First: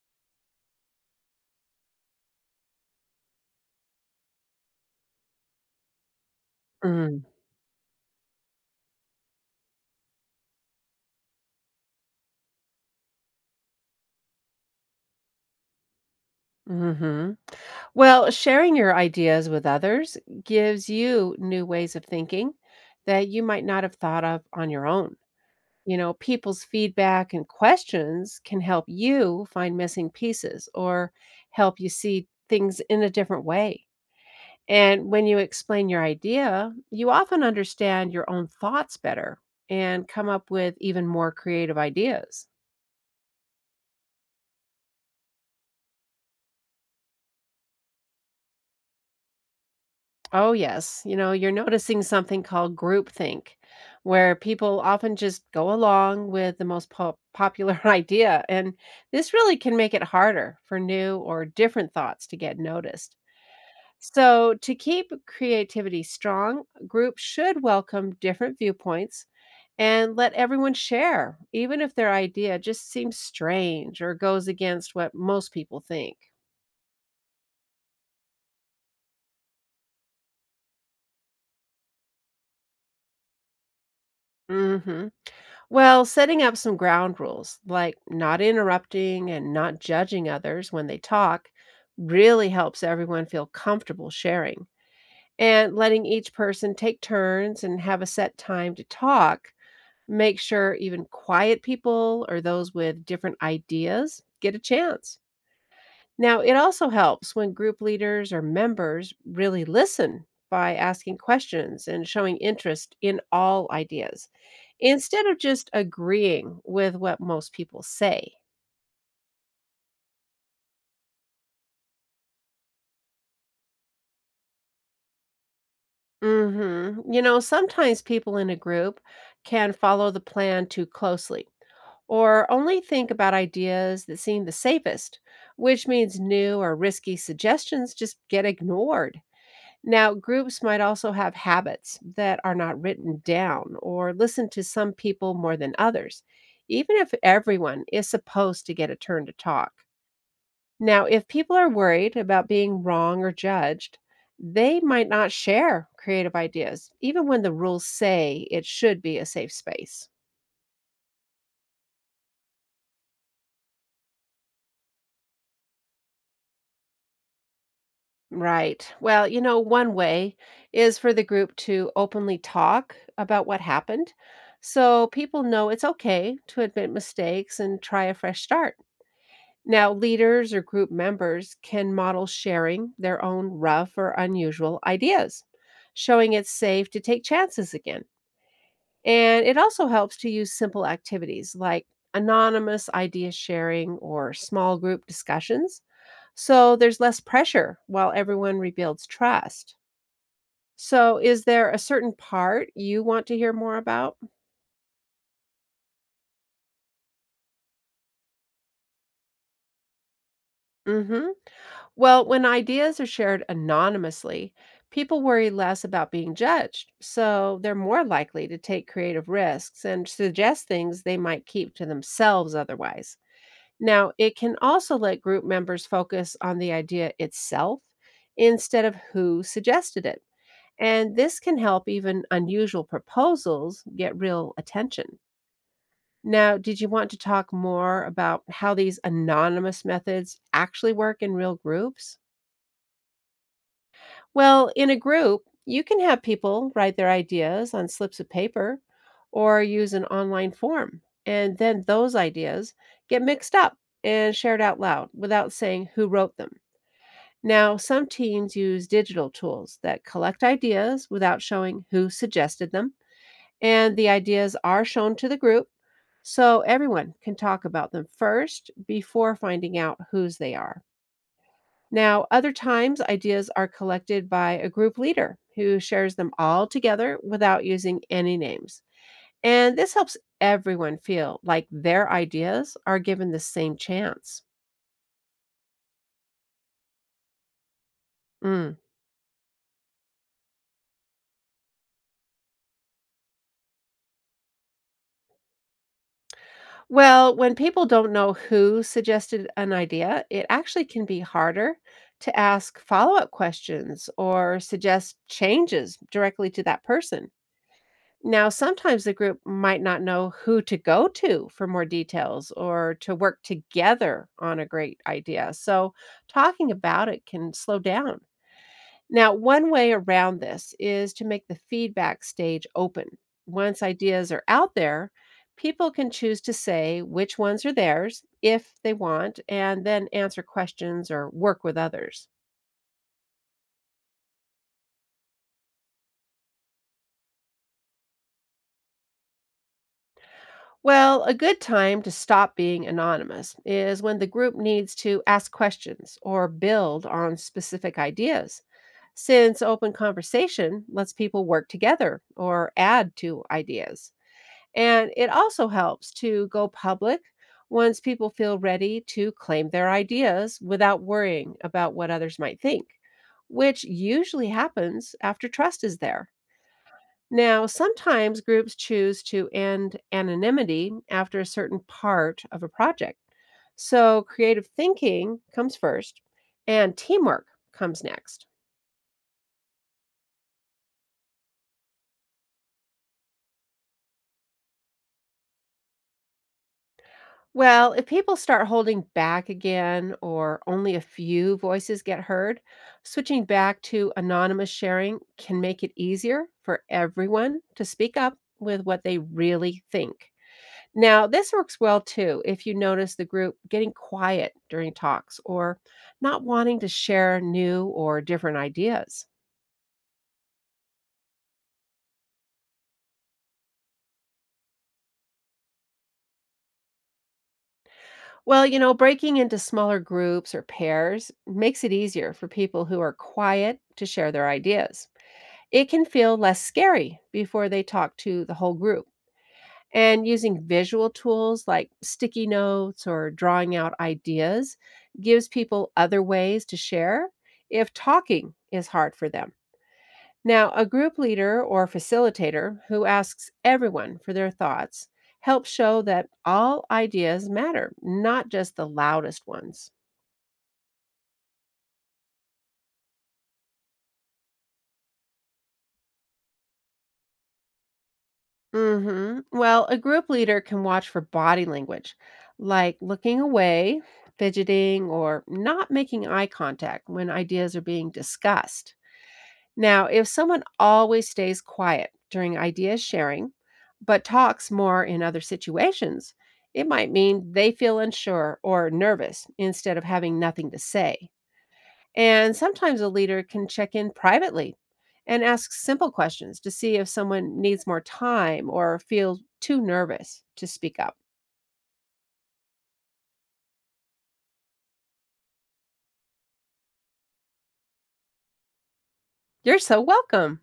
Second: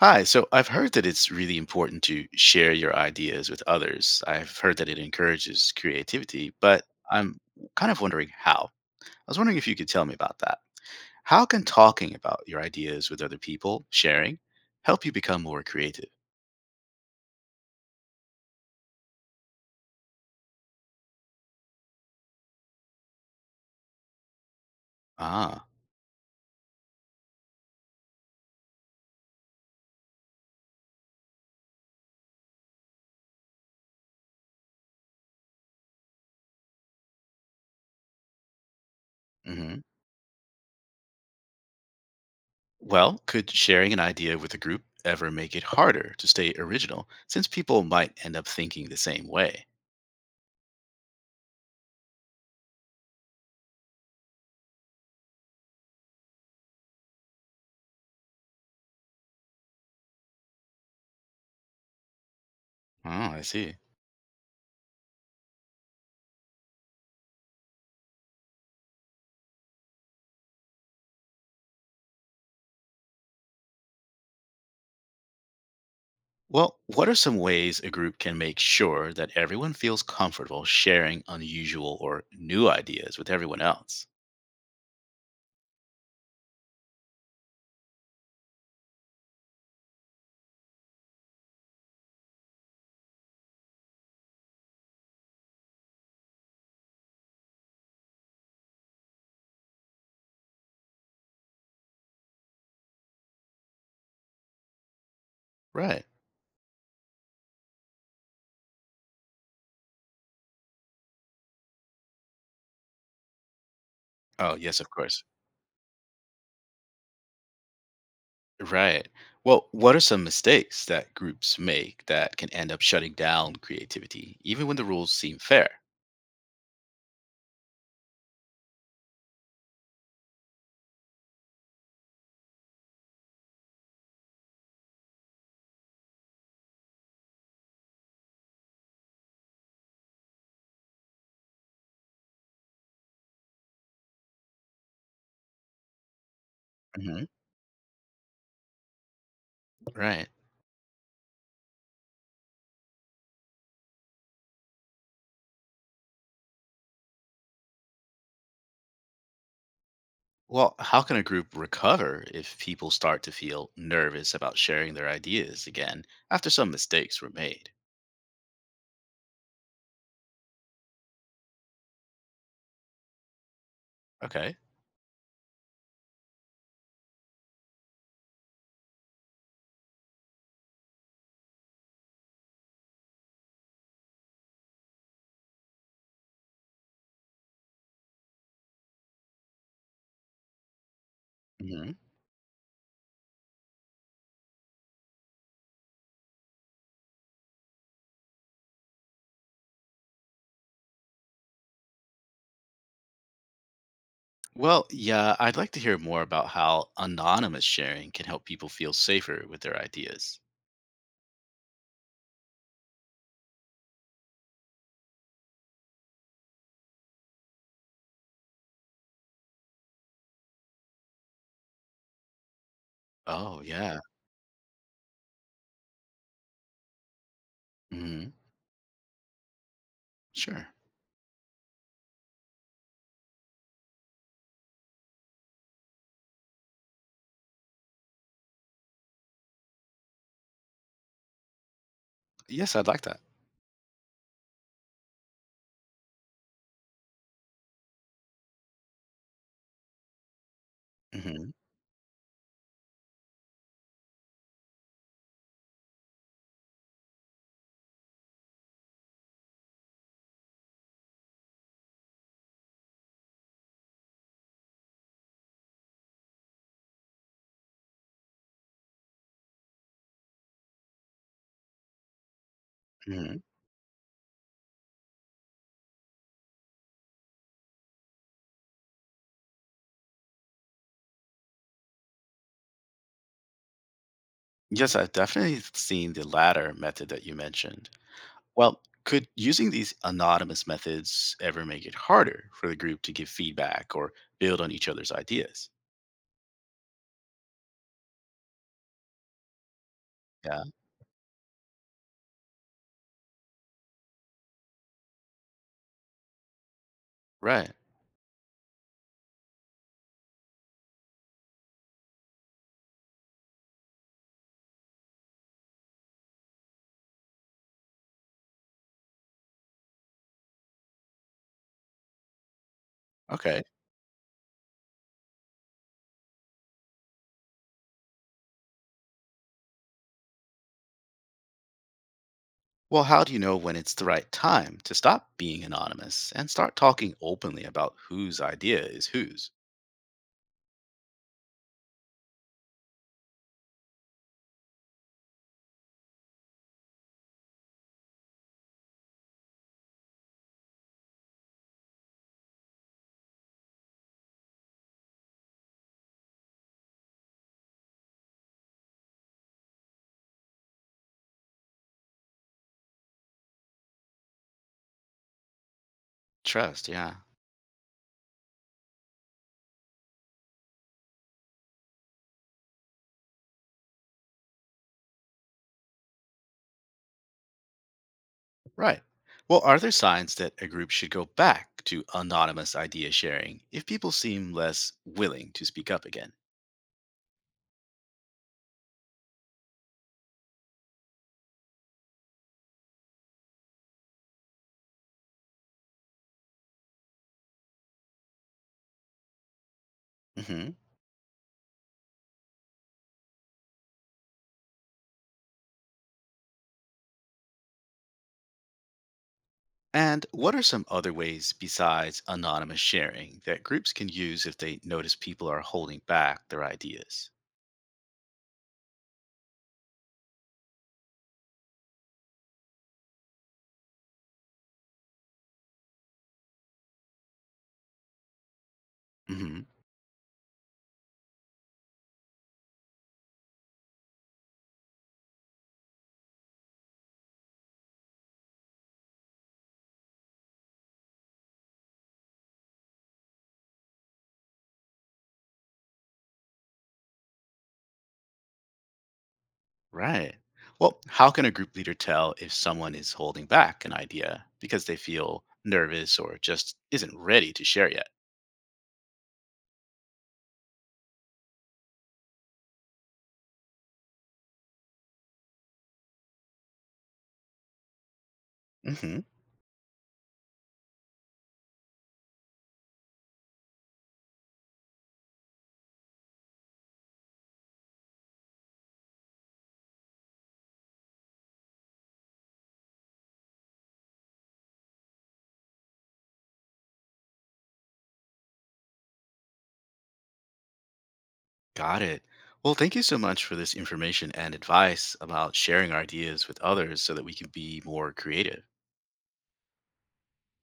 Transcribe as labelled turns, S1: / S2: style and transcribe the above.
S1: Hi, so I've heard that it's really important to share your ideas with others. I've heard that it encourages creativity, but
S2: Mm,
S1: I'm kind of wondering how. I was wondering if you could tell me about that. How can talking about your ideas with other people, sharing, help you become more creative?
S2: mhm. Well, sharing your ideas with others gives you new ways of thinking that you might not have thought of on your own.
S1: Ah,
S2: You know, people's feedback and questions can help you find missing pieces or help you see things in a different way. And when you explain your idea, you often understand your own thoughts better
S1: hmm
S2: and come up with even more creative ideas.
S1: well, could sharing an idea with a group ever make it harder to stay original since people might end up thinking the same way?
S2: Oh, yes. You know, you're noticing something called groupthink, where people often just go along with the most popular idea. And this really can make it harder for new or different thoughts to get
S1: Oh,
S2: noticed.
S1: I see.
S2: So, to keep creativity strong, groups should welcome different viewpoints and let everyone share, even if their idea just seems strange or goes against what most people think.
S1: Well, what are some ways a group can make sure that everyone feels comfortable sharing unusual or new ideas with everyone else?
S2: hmm. Well, setting up some ground rules, like not interrupting and not judging others when they talk, really helps everyone feel comfortable sharing. And letting each person take turns and have a set time to talk, make sure even quiet people or those with different ideas get a chance.
S1: Right.
S2: Now, it also helps when group leaders or members really listen by asking questions and showing interest in all ideas
S1: Oh, yes, of course.
S2: instead of just agreeing with what most people say.
S1: Right. Well, what are some mistakes that groups make that can end up shutting down creativity, even when the rules seem fair?
S2: Mhm. You know, sometimes people in a group can follow the plan too closely or only think about ideas that seem the safest, which means new or risky suggestions just get ignored. Now, groups might also have habits that are not written down or listen to some people more than others, even if
S1: Hmm.
S2: everyone is supposed to get a turn to talk.
S1: Right.
S2: Now, if people are worried about being wrong or judged, they might not share creative ideas, even when the rules say it should be a safe space.
S1: Well, how can a group recover if people start to feel nervous about sharing their ideas again after some mistakes were made?
S2: Right. Well, you know, one way is for the group to openly talk about what happened
S1: Okay.
S2: so people know it's okay to admit mistakes and try a fresh start. Now, leaders or group members can model sharing their own rough or unusual ideas, showing it's safe to take chances again. And it also helps to use simple activities like anonymous idea sharing or small group discussions. So there's less pressure while everyone rebuilds trust. So, is there a certain part you want to hear more about?
S1: Well, yeah, I'd like to hear more about how anonymous sharing can help people feel safer with their ideas.
S2: Mhm. Well, when ideas are shared anonymously, people worry less about being judged, so they're more likely to take creative risks and suggest things they might keep to themselves otherwise.
S1: Oh, yeah.
S2: Now, it can also let group members focus on the idea itself
S1: Hmm.
S2: instead of who suggested it.
S1: Sure.
S2: And this can help even unusual proposals get real attention. Now, did you want to talk more about how these anonymous methods actually work in real groups?
S1: Yes, I'd like that.
S2: Well, in a group, you can have people write their ideas on slips of paper or use an online form.
S1: Hmm.
S2: And then those ideas get mixed up and shared out loud without saying who wrote them. Now, some teams use digital tools that collect ideas without showing who suggested them and the ideas are shown to the group so everyone can talk about them first before finding out whose they are. Now, other times,
S1: Hmm.
S2: ideas are collected by a group leader who shares them all together without using any names. And this helps everyone feel like their ideas are given the same chance.
S1: Yes, I've definitely seen the latter method that you mentioned.
S2: Mm.
S1: Well, could using these anonymous methods ever make it harder for the group to give feedback or build on each other's ideas?
S2: Well, when people don't know who suggested an idea, it
S1: Yeah,
S2: actually can be harder to ask follow up questions or suggest changes directly to that person.
S1: right.
S2: Now, sometimes the group might not know who to go to for more details or to work together on a great idea. So, talking about it can slow down. Now, one way around this is to make the feedback stage open.
S1: Okay.
S2: Once ideas are out there, people can choose to say which ones are theirs if they want, and then answer questions or work with others.
S1: Well, how do you know when it's the right time to stop being anonymous and start talking openly about whose idea is whose?
S2: Well, a good time to stop being anonymous is when the group needs to ask questions or build on specific ideas, since open conversation lets people work together or add to ideas. And it also helps to go public once people feel ready to claim their ideas without worrying about what others might think, which usually happens after trust is there.
S1: Trust, yeah.
S2: Now, sometimes groups choose to end anonymity after a certain part of a project. So, creative thinking comes first and teamwork comes next.
S1: Right. Well, are there signs that a group should go back to anonymous idea sharing if people seem less willing to speak up again?
S2: Well, if people start holding back again or only a few voices get heard, switching back to anonymous sharing can make it easier for everyone to speak up with what they really think.
S1: Hmm.
S2: Now, this works well too if you notice the group getting quiet during talks or not wanting to share new or different ideas.
S1: And what are some other ways besides anonymous sharing that groups can use if they notice people are holding back their ideas?
S2: Well, you know, breaking into smaller groups or pairs makes it easier for people who are quiet to share their ideas. It can feel less scary before they talk to the whole group.
S1: Hmm.
S2: And using visual tools like sticky notes or drawing out ideas gives people other ways to share if talking is hard for them. Now, a group leader or facilitator who asks everyone for their thoughts helps show that all ideas matter, not just the loudest ones.
S1: Right. Well, how can a group leader tell if someone is holding back an idea because they feel nervous or just isn't ready to share yet?
S2: Mhm. Well, a group leader can watch for body language, like looking away, fidgeting, or not making eye contact when ideas are being discussed. Now, if someone always stays quiet during idea sharing, but talks more in other situations, it might mean they feel unsure or nervous instead of having nothing to say. And sometimes a leader can check in privately and ask simple questions to see if someone needs more time or feels too nervous to speak up.
S1: Got it. Well, thank you so much for this information and advice about sharing our ideas with others so that we can be more creative.
S2: You're so welcome.